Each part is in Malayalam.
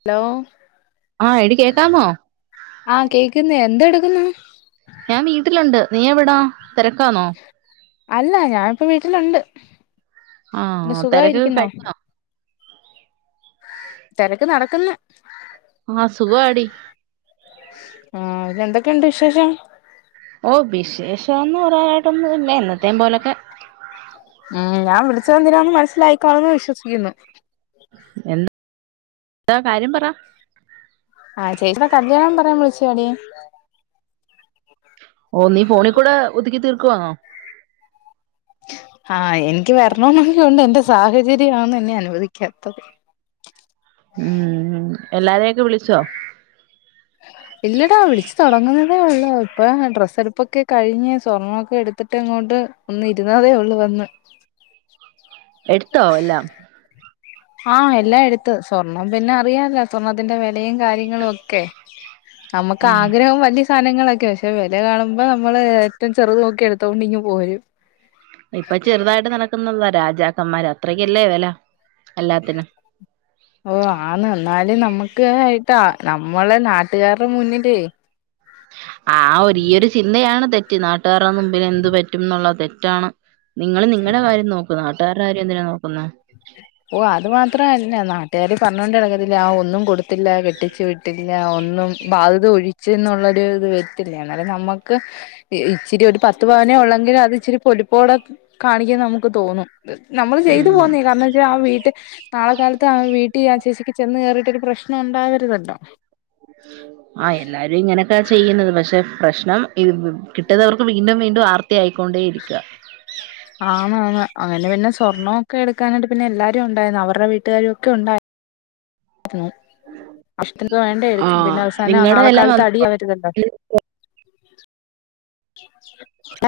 ഹലോ ആഹ് എടി കേക്കാമോ ആ കേക്കുന്ന് എന്തെടുക് എന്ന [unintelligible] ഞാൻ വീട്ടിലുണ്ട് നീ എവിടാ തിരക്കാന്നോ അല്ല ഞാനിപ്പോ വീട്ടിലുണ്ട് ആഹ തിരക്കൊക്കെ സുഖായിരിക്കുന്നോ കഴിഞ്ഞോ തിരക്ക് നടക്കുന്ന് ആഹ് സുഖാടി ആഹ പിന്ന എന്തൊക്കെയൊണ്ട് വിശേഷം ഓ വിശേഷന്ന്പറയാൻ ഒന്നു ഇല്ല എന്നത്തേ പോലൊക്കെ പഠിച്ച എന്തിനാന്ന് മനസ്സിലായിക്കാണു എന്ന് വിശ്വസിക്കുന്നു എന്താ എന്താ കാര്യം പറ ആഹ് ചേച്ചിടെ കല്യാണം പറയാൻ വിളിച്ചതാടി ഓ നീ ഫോണിൽ കൂടെ ഒതുക്കി തീർക്കുവാങ്ങോ ആഹ ആ എനിക്ക് വരണോന്നൊക്കെ ഉണ്ട് എന്റെ സാഹചര്യമാണെന്ന് എന്നെ അനു ചോദിക്കാത്തത് ഉം എല്ലാരെയൊക്കെ വിളിച്ചോ ഇല്ലടാ വിളിച്ച് തുടങ്ങുന്നതേ ഉള്ള് ഇപ്പൊ ഡ്രസ്എടുപ്പൊക്കെ കഴിഞ്ഞ് സ്വർണൊക്കെ എടുത്തിട്ട് ഇങ്ങോട്ട് ഒന്ന് ഇരുന്നതേ ഉള്ളു വന്ന് എടുത്തോ എല്ലാം ആഹ എല്ലാം എടുത്ത് സ്വർണം പിന്നെ അറിയാല്ലോസ്വർണത്തിന്റെ വിലയും കാര്യങ്ങളും ഒക്കെ നമുക്ക് ഉം ആഗ്രഹം വലിയ വലിയസധനങ്ങളൊക്കെ പക്ഷെ വില കാണുമ്പോൾ നമ്മൾ ഏറ്റവും ചെറുതു നോക്കി എടുത്തോണ്ട് ഇങ്ങ് പോരും ഇപ്പൊ ചെറുതായിട്ട് നടക്കുന്നതാ രാജാക്കന്മാര് അത്രക്കല്ലേ വില എല്ലാത്തിനും ഓ ആന്ന് എന്നാലും നമ്മുക്ക് നമുക്കായിട്ടാ നമ്മള് നാട്ടുകാരുടെ മുന്നിലേ ആ ഒരു ഈ ഒരു ചിന്തയാണ് തെ ഈനാട്ടുകാാര മുമ്പിൽ എന്ത് പറ്റും എന്നുള്ളത് തെറ്റാണ് നിങ്ങള് നിങ്ങടെ കാര്യം നോക്കു ആദ് നാട്ടുകാരുടെ കാര്യം എന്തിനാ നോക്കുന്നെ ഓ അത് മാത്രല്ല നാട്ടുകാർ പറഞ്ഞോണ്ട് നടക്കത്തിലേആ ഒന്നും കൊടുത്തി ത്തില്ല കെട്ടിച്ചു വീട്ടില ഒന്നും ബാധ്യത ഒഴിച്ച് എന്നുള്ളൊര് ഇത് വരത്തില്ല എന്നാലും നമ്മക്ക് ഇച്ചിരി ഒരു പത്ത് പവനേ ഉള്ളെങ്കിലും അത് ഇച്ചിരി പൊലി [unintelligible] കാണിക്കുന്നേ നമുക്ക് തോന്നും നമ്മള് ചെയ്തു ഉം പോന്നേ കാരണം ആ വീട്ട് നാളെ കാലത്ത് ആ വീട്ടിൽ ആ ചേച്ചിക്ക് ചെന്ന് കയറിയിട്ട് ഒരു പ്രശ്നം ഉണ്ടാവരുതല്ലോ. ആഹ് എല്ലാരും ഇങ്ങനെ ചെയ്യുന്നതാ പക്ഷേ പ്രശ്നം കിട്ടുന്നവർക്ക് വീണ്ടും വീണ്ടും ആർത്തിയായിക്കൊണ്ടേ ഇരിക്കുവാ. ആന്നാ ന്ന് ആന് പിന്നെ സ് സ്വർണ്ണവൊക്കെ എടുക്കാനായിട്ട് പിന്നെ എല്ലാരും ണ്ടായ്ര്ന്നു അവരടെ വീട്ടാരൊക്കെ ഉണ്ട ന്നു അഷ്‌ത്തിന് വേണ്ടേ എടുക്കാൻ പിന്നെ അവസാനം നിങ്ങളുടെ നാളെ എല്ലാം വ കാലത്ത് അടിയാവര്തല്ലോ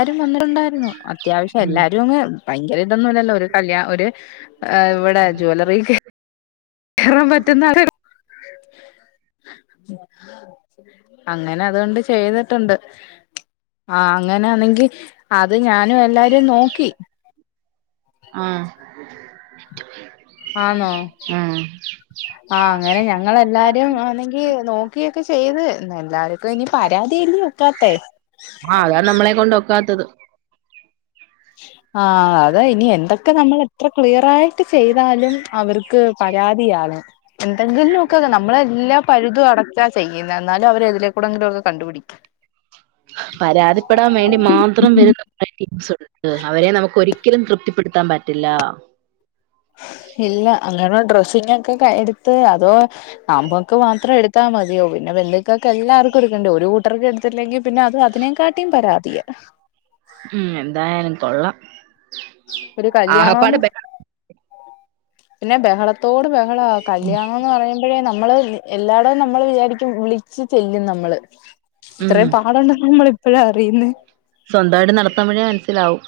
രും വന്നിരുന്നായ്രുന്നു അത്യാവശ്യം ഉം ഉം എല്ലാരോന്ന് ഭയ്ങ്കരെ [unintelligible] ല്ലല്ലോ ഒരു കല്യാ ഒര് വടെ ജ്വലറീക്ക് കേറാൻ പറ്റുന്ന അങ്ങനെ അതുകൊണ്ട് ചെയ്തിട്ടുണ്ട് ആ അങ്ങനെയാണെങ്കി അത് ഞാൻ ന് എല്ലാരിം നോക്കി [unintelligible] ആന്നോ ആ അങ്ങനെ ഞങ്ങളെല്ലാരും ആണെങ്കി നോക്കിയൊക്കെ ചെയ്ത് എല്ലാര്ക്കുനി പരാതിയീര്ന്ന് നിക്കാതെ ആഹ് അതാ നമ്മളെ കൊണ്ടൊക്കാത്തത് ആഹ അത ഇനി എന്തൊക്കെ നമ്മള [inaudible] [unintelligible] [unintelligible] ചെയ്യ് പരാതിയാണ് എന്തെങ്കിൽനുവൊക്കെ ഒക്കെ നമ്മള് എല്ലാ പഴുതും അടച്ചാ ചെയ്യുന്നേ എന്നാലും അവര് എതിലെക്കൂടിയെങ്കിലും ഒക്കെ കണ്ട് പിടിക്കും [inaudible] അവരെ നമുക്ക് ഒരിക്കലും തൃപ്‌തിപ്പ് പ്പെടുത്താൻ പറ്റില്ല ഇല്ല അന്നനോ ഡ്രസ് ച്ചിനൊക്കെ കയ് എട്ത്ത് അതോ നമ്മക്ക് മാത്രഎട്ത്താ മത്യോ പിന്നെ ബെന്ധുക്കൊക്കെല്ലാർക്കും എട്ക്കണ്ടേ ഒരു കൂട്ടർക്ക് എട്ത്തില്ലെങ്കി പിന്നെ അത് അതിനേ കാടട്ടിം പരാതിയ ഉം എന്തായാലും കൊള്ളാം ആകപ്പാട് [inaudible] പിന്നെ ബഹളത്തോട് ബഹള കല്യാണന്ന് പറയുമ്പഴേ ന മ്മള് എല്ലാടെ നമ്മള് വിചാരിക് ക്കു വിളിച്ചു ചെല്ലും നമ്മള് ഉം ഇത്രയും പാടുണ്ടെന്ന് നമ്മൾ ഇപ്പഴാ അറിയുന്നെ സ്വന്തായിട്ട് നടത്തമ്പഴേ ൻസ്സിലാവു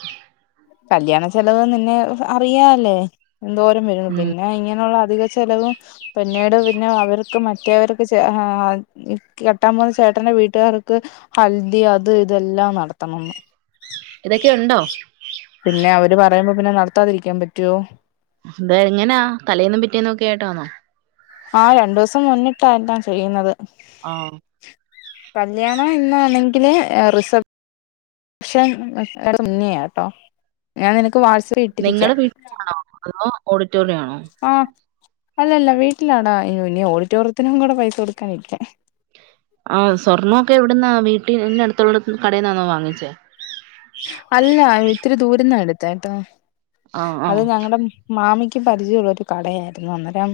കല്യാണ ചെലവ് ന്ന്ന്നെ അറിയാല്ലേ എൻ ദോരം വരുന്നു ഉം പിന്നെ ഇങ്ങനെള്ള ധിക ചെലവും പിന്നീട് പിന്നെ അവര് ക്ക്‌ മറ്റേവർക്ക് ചെ ആഹ് ക് കെട്ടാം പോണെ ചേട്ടന്റെ വീട്ടുആർക്ക് ഹൽദി അത് ഇതെല്ലാം നടത്തണംന്ന് ഇതൊക്കെ ഉണ്ടോ പിന്നെ അവര് പറയുമ്പോ ഇങ്ങനെ നടത്താതിരിക്കാൻ പറ്റോ ദ് എങ്ങനാ തലയൊന്നും പിറ്റേന്നുഒക്കെ കേട്ടോ ന്നോ ആഹ രണ്ടു ദിവസം മുന്നി എല്ലാം ചെയ്യുന്നത് ആഹ് കല്യാണം ഇന്നാആണെങ്കി പിന്നെ റിസർ ക്ഷേ അയാളുടെ മുന്നിയാ കേട്ടോ ഞാൻ നിന വാസവ ഇട്ടിരിക്ക നിങ്ങളടെ വീട്ടിലാണോ അതോ ഓഡിറ്റോറിയം ആണോ ആ അല്ലല്ല വീട്ടിലാഡാ ഇനി വലിയ ഓ ട്ടോറിയത്തിനും കൂടെ പൈസ കൊടുക്കാന ഇരിക്ക ആഹ സ്വർണമൊക്കെ എവിടുന്നാ വീട്ട ന്റെ അടുത്തോള കടയിൽന്നാന്നോ വാങ്ങിച്ചേ അല്ല ഇത്ര ദൂരന്ന അത് താട്ടോ ആഹ് അത് ആഹ് ഞങ്ങളുടെ മ് മാമിക്ക് എക്ക് പരിചയമുള്ള ഒരു കടയായിരുന്നു അന്നേരം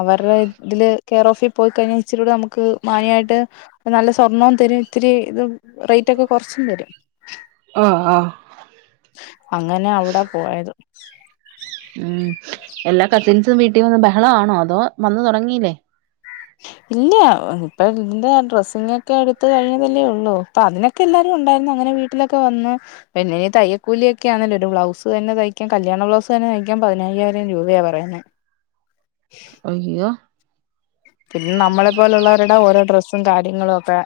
അവരുടെ ഇതില് കെയർ ഓഫിൽ പോയിക്കഴിഞ്ഞാൽ ഇച്ചിരി കൂടെ നമുക്ക് മാന്യമായിട്ട് നല്ല സ്വർണ്ണവും തരും ഇത്തിരി ഇത് റേറ്റ് ഒക്കെ കൊറച്ചും തരും ആഹ് ആഹ് അങ്ങനെ ഔട പോയത് ഉം എല്ലാ കസിൻസും വീട്ടി വന്ന് ബ അതാണോ അതോ വന്നു തൊടങ്ങീല്ലേ ഇല്ല ഇപ്പ ന്റെ ഡ്രസ്സിങ്ങൊക്കെ എടുത്ത കഴിഞ്ഞേല്ലേ ഉള്ളൂ ഇപ്പൊ അതിനൊക്കെ എല്ലാരും ഉണ്ടായിരുന്നു അങ്ങനെ വീട്ടിലൊക്കെ വന്നു പിന്നേ തയ്യക്കൂലിയൊക്കെ ആണല്ലേ ഒരു ബ്ലൗസ് തന്നെ തയ്ക്കാൻ കല്യാണ ബ്ലൗസ് തന്നെ തയ്ക്കാൻ പതിനയ്യായിരം രൂപയാണ് പറയുന്നത് അയ്യോ പിന്നെ നമ്മളെ പോലുള്ളവരെടെ ഓരോ ഡ്രസ് [unintelligible] കാര്യങ്ങളൊക്കെ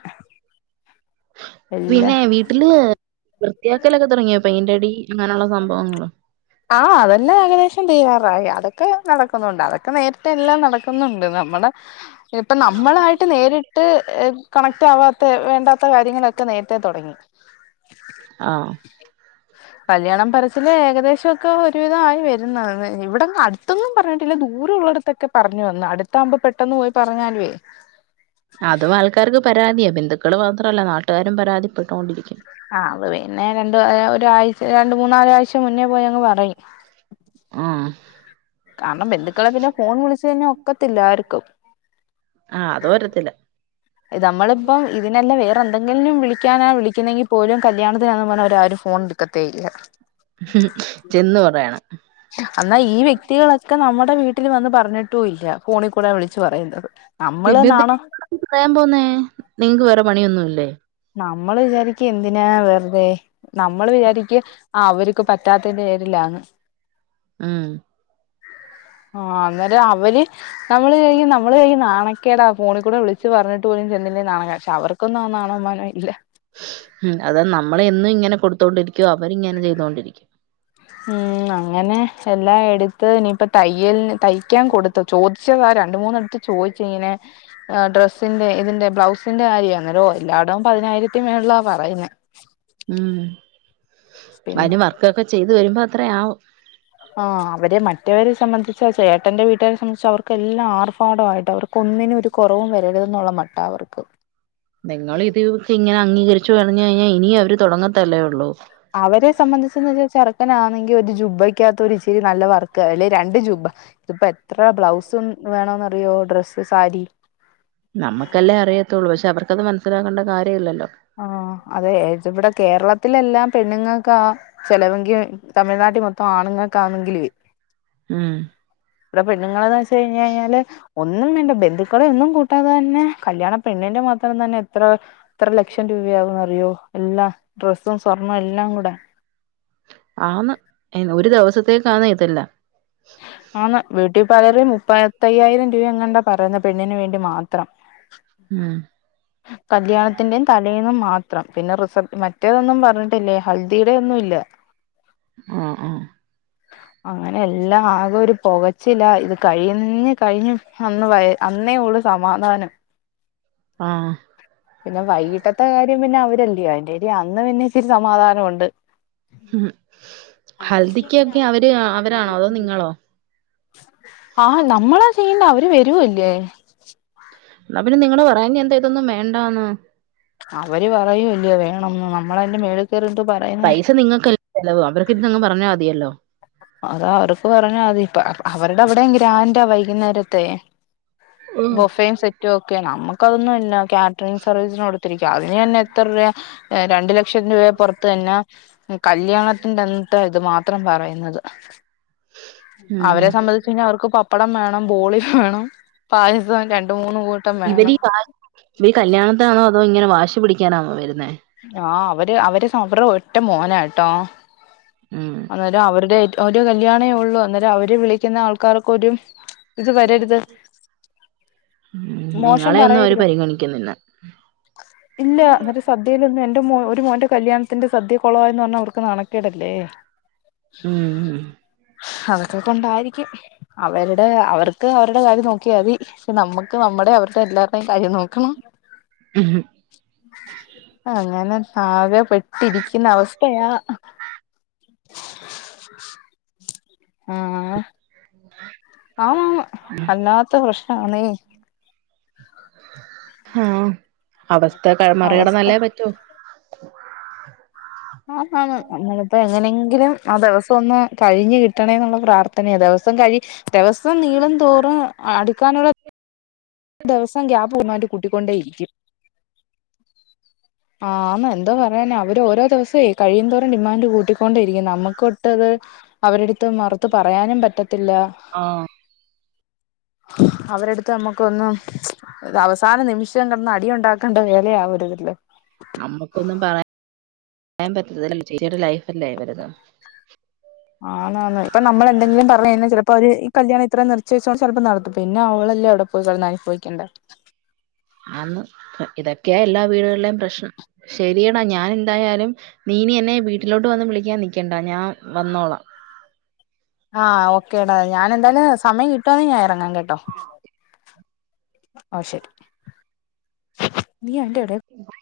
പിന്നെ വീട്ടില് ത്തിയാക്കലൊക്കെ തുടങ്ങിയപൈന്റടി- ആ അതെല്ലാം ഏകദേശം തീരാറാ പ്ര അതൊക്കെ നടക്കുന്നുണ്ട് അതൊക്കെ നേരിട്ട് എല്ലാം നടക്കുന്നുണ്ട് നമ്മടെ ഇപ്പ നമ്മളായിട്ട് നേരിട്ട് കണക്ട് ആവാത്ത വേണ്ടാത്ത കാര്യങ്ങളെ - ക്കെ നേരത്തെ തുടങ്ങി ആഹ് കല്യാണം പറച്ചില് ഏകദേശൊക്കെ ഒരുവിധായി വരുന്ന ഇവിടെന്നു അടുത്തൊന്നും പറഞ്ഞിട്ടില്ല ദൂരം ഉള്ളടത്തൊക്കെ പറഞ്ഞു വന്നു അടുത്താകുമ്പോൾ പെട്ടെന്ന് പോയി പറഞ്ഞാലുവേ അതും ആൾക്കാർക്ക് പരാതിയ ബന്ധുക്കൾ മാത്രല്ല നാട്ട്കാരും പരാതിപ്പെട്ടോണ്ടിരിക്കും ആ അത് പിന്നെ രണ്ട ഒരാഴ്ച രണ്ട് മൂന്നാലാഴ്ച മുന്നേ പോയി അങ്ങ് പറയും ഉം അപ്പം ബന്ധുക്കളെ പിന്നെ ഫോൺ വിളിച്ച് കഴിഞ്ഞാൽ ഒക്കത്തില്ല ആർക്കും ആ അതോരത്തില്ല നമ്മളിപ്പം ഇതിനെല്ലെ വേ എന്തെങ്കിലും വിളിക്കാന വിളിക്കുന്നെങ്കിൽ പോലും കല്യാണത്തിനാന്നും പറഞ്ഞ അവരാരും ഫോൺ എടുക്കത്തേ ഇല്ല ചെന്ന് പറയണം എന്നാ ഈ വ്യക്തികളൊക്ക്- ഒക്കെ നമ്മടെ വീട്ടിൽ വന്ന് പറഞ്ഞിട്ടുല്ല ഫോണികൂടെ വിളിച്ചു പറയുന്നത്. നമ്മള് പിന്നെ നാണം എന്ത [inaudible] പറയാൻ പോന്നേ നിങ്ങക്ക് വേറെ പണിയൊന്നുല്ലേ നമ്മള് വിചാരിക്ക എന്ത് ന്തിനാ വെറുതെ നമ്മൾ വിചാരിക്കി ആ അവര്ക്ക് പറ്റാത്തന്റെ പേരിലാന്ന് മ് ആ അന്നേരം അവര് നമ്മള് ചെയ്യും നമ്മള് ചെയ്യും നാണ ക്കേടാ ഫോണിക്കൂടെ വിളിച്ച് പറഞ്ഞിട്ട് പോലും ചെന്നില്ലേ നാണ പക്ഷെ അവർക്കൊന്നും ആ നാണോം മാനോം [unintelligible] മ് അത് നമ്മള് എന്നും ഇങ്ങനെ കൊടുത്തോണ്ടിരിക്കും അവരിങ്ങനെ ചെയ്തൊണ്ടിരിക്കും ഉം അങ്ങനെ എല്ലാം എടുത്ത് ഇനീപ്പൊ തയ്യൽന് തയ്ക്കാൻ കൊടുത്ത് ചോദിച്ചതാരാ രണ്ടുമൂന്നേട്ത്ത് ചോദിച്ചിങ്ങനെ ആ ഡ്രസ്സിന്റെ ഇതിന്റെ ബ്ലൗസിന്റെ കാര്യന്നല്ലോ ഓ എല്ലാടോം പതിനായിരത്തി മേൾല പറയുന്നെ ഉം പിന്നെ അതിന് വർക്കൊക്കെ ചെയ്ത് വരുമ്പോ അത്രയാവും ആ അവരെ മറ്റവരെ സംബന്ധിച്ച് ചേട്ടന്റെ വീട്ടുകാരെ സംബന്ധിച് അവർക്കെല്ലാം ആർഭാടയിട്ട് അവർക്ക് ഒന്നിനും ഒരു കുറവും വരരുതന്നുള്ള മട്ട അവർക്ക് നിങ്ങൾ ഇതൊക്കെ ഇങ്ങനെ അംഗീ [unintelligible] [unintelligible] കഴിഞ്ഞാ ഇനീ അവര് തുടങ്ങത്തതല്ലാതെയുള്ളോ [unintelligible] നാന്നെങ്കി [inaudible] ഉപയിക്കാത്തൊരു ഇച്ചിരി നല്ല വർക്ക് അല്ലെ രണ്ട് ജുബ്ബ ഇതിപ്പോ എത്ര ബ്ലൗസും വേണോന്നറിയോ ഡ്രസ് സാരി- നമ്മക്കല്ലേ അറിയത്തുള്ളൂ പക്ഷെ അവർക്കത് മ [unintelligible] കാര്യമില്ലല്ലോ ആ അതെഇവിടെ കേരളത്തിലെല്ലാം പെണ്ണുങ്ങക്കാ ചെലവെങ്കിൽ തമിഴ്നാട്ടിൽ മൊത്തം ആണുങ്ങൾക്കാന്നെങ്കിലുവേ- ഉം പെണ്ണുങ്ങക്ക [inaudible] കഴിഞ്ഞ് കഴിഞ്ഞാല്- ഒന്നും വേണ്ട ബന്ധുക്കളെ ഒന്നും കൂട്ടാതെ തന്നെ കല്യാണ പെണ്ണിന്റെ മാത്രം തന്നെ എത്ര എത്ര ലക്ഷം രൂപയാകന്ന് അറിയോ എല്ലാ ഡ്രസ്സും സ്വർണവും എല്ലാം കൂടെ ആന്ന് ഒരു ദിവസത്തേക്കാന്നെ- [unintelligible] ആന്ന് ബ്യൂട്ടി പാർലറി മുപ്പ [unintelligible] പത്തയ്യായിരം രൂപ എങ്ങാണ്ടാ പറയുന്ന പെണ്ണിന് വേണ്ടി മാത്രം ഉം കല്യാണത്തിന്റേം തലേന്നും മാത്രം [inaudible] [unintelligible] പിന്നെ റിസബ്ഷൻ മറ്റേതൊന്നും പറഞ്ഞിട്ടില്ലേ ഹൽദിയുടെ ഒന്നും ഇല്ല ആ ആ [unintelligible] എല്ലാം ആകെ ഒരു പൊകച്ചില ഇത് കഴിഞ്ഞ്അന്നേ ഉള്ളൂ സമാധാനം ആ പിന്നെ വൈകിട്ടത് ത്തെ കാര്യം പിന്നെ അവരല്ലീ വേണ്ട്യെ യാ അങ്ങനെ ന്നെ ഇച്ചിരി സമാധാനഉണ്ട് ഉം ഹൽദിക്കൊക്കെ അവര് അവരാണോ അതോ നിങ്ങളോ ആഹ് നമ്മളാ ചെയ്യണ്ടെ അവ ര് വരുല്ലേ ന്നാ പിന്നെ നിങ്ങള് പറാഞ്ഞെന്താ ഇതൊന്നും വേണ്ടാന്ന് അവര് പറയുല്ല്യോ വേ നമ നമ്മളന്റെ മേ പൈസ നിങ്ങൾക്കല്ലേ ചിലവ് അവർക്കിരുന്ന് പറഞ്ഞാൽ മതിയല്ലോ അതാ അവർക്ക് പറഞ്ഞാ അതി ഇപ്പ അവരുടെ അവിടെം ഗ്രാൻ്റാ വൈകുന്നേരത്തെ ഉം ബൊഫയും സെറ്റും ഒക്കെയാ നമ്മുക് ക്കൊതുന്നുല്ല കാറ്ററിംഗ് സർവീസിനോട് അതിനന്നെ എത്ര രൂപയാ രണ്ട് ലക്ഷത്തിന് പുറത്തന്ന കല്യാണത്തിന്റെന്നത്തെ ഇത് മാത്രം പറയി ഉം അവരെ സംബന്ധിച്ച് പിന്നെ അവർക്ക് പപ്പടം വേണം ബോളി വേണം പായസം രണ്ട് മൂന്ന് കൂട്ടം ഇവര് വേണം ഈ വാശി ഇവര് കല്യാണത്തിനാണോ അതോ ഇങ്ങനെ വാശി പിടിക്കാനാ വരുന്ന ആഹ് അവ അവര് [unintelligible] ഒറ്റ മോനാട്ടോ ഉം അന്നേരം അവരുടെ ഏറ്റ ഓരോ കല്യാണേ ഉള്ളൂ അന്നേരം അവര് വിളിക്കുന്ന ആൾക്കാർക്കൊരു ഇത് വരരുത് ഉം മോശം നിങ്ങളെയൊന്നും അവര് പറയരുത് പരിഗണിക്കുന്നില്ല ഇല്ല എന്നിട്ട് സദ്യയിലൊന്നും എന്റെ മോ ഒരു മോന്റെ കല്യാണ ത്തിന്റെ സദ്യ കുളവായെന്ന് പറഞ്ഞാൽ അവർക്ക് നണക്കേടല്ലേ ഉം അതൊക്ക ഇപ്പണ്ടായിരിക്കും അവരുടെ അവർക്ക് അവർ എടെ കാര്യം നോക്കിയാ മതി പക്ഷെ നമ്മുക്ക് നമ്മടെ അവരുടെ എല്ലാരുടെേയും കാര്യം നോക്കണം അങ്ങനെ ആകെ പെട്ടിരിക്കുന്ന അവസ്ഥയാ [inaudible] ആ ആ ആ അല്ലാത്ത പ്രശ്നാണേ. ഉം അവസ്ഥ ക അവസ്ഥ മറികടന്നല്ലേ പറ്റോ. ആഹ് ആഹാ അങ്ങനത്തെ അങ്ങനെയെങ്കിലും ആ ദിവസം ഒന്ന് കഴിഞ്ഞു കിട്ടണേ എന്നുള്ള പ്രാർത്ഥനയ ദിവസം കഴി.... ദേവസം നീളും തോറും അടി... [unintelligible] ദിവസം ഗ്യാപ് വന്നേണ്ട് കൂട്ടിക്കൊണ്ടേയിരിക്കും ആന്ന് എന്താ പറയാന അവര് ഓരോ ദിവസേ കഴിയന്തോരം ഡിമാൻഡ് കൂട്ടിക്കൊണ്ടേയിരിക്കും നമ്മുക്കൊട്ടത് അവരെടുത്ത് മറുത്ത് പറയാനും പറ്റത്തില്ല ആഹ് അവരെടുത്ത് നമ്മക്ക്... ക്കൊന്നും ത് അവസാന നിമിഷം എന്ന് അടിയുണ്ടാക്കണ്ട വേലേ [unintelligible] യാൻ [inaudible] ചേച്ചിയുടെ ലൈഫല്ലേ വലുത് ആന്ന്‌ ആന്ന്‌ ഇപ്പൊ നമ്മൾ എന്തെങ്കിലും പറഞ്ഞു കഴിഞ്ഞാ ചില... അപ്പൊ ഒരു ഈ കല്യാണം ഇത്ര നിർച്ച്വെച്ചുകൊണ് ചെൽപ്പോ നടത്തും പിന്നെ അവളല്ലേ അവിടെ പോയി കട്ന്ന് അനുഭവിക്കണ്ടേ ആന്ന് ശരിയേടാ ഞാൻ എന്തായാലും നീനി എന്നെ വീട്ടിലോട്ട് വന്ന് വിളിക്കാൻ നിക്കണ്ടാ ഞാൻ വന്നോളാ ആഹ് ഓക്കെടാ ഞാൻ എന്താല് സ് സമയം കിട്ടോന്ന് ഞാൻ ഇറങ്ങാൻ കേട്ടോ ഓ ശരി നീ അതിന്റെ ഇടേ [inaudible]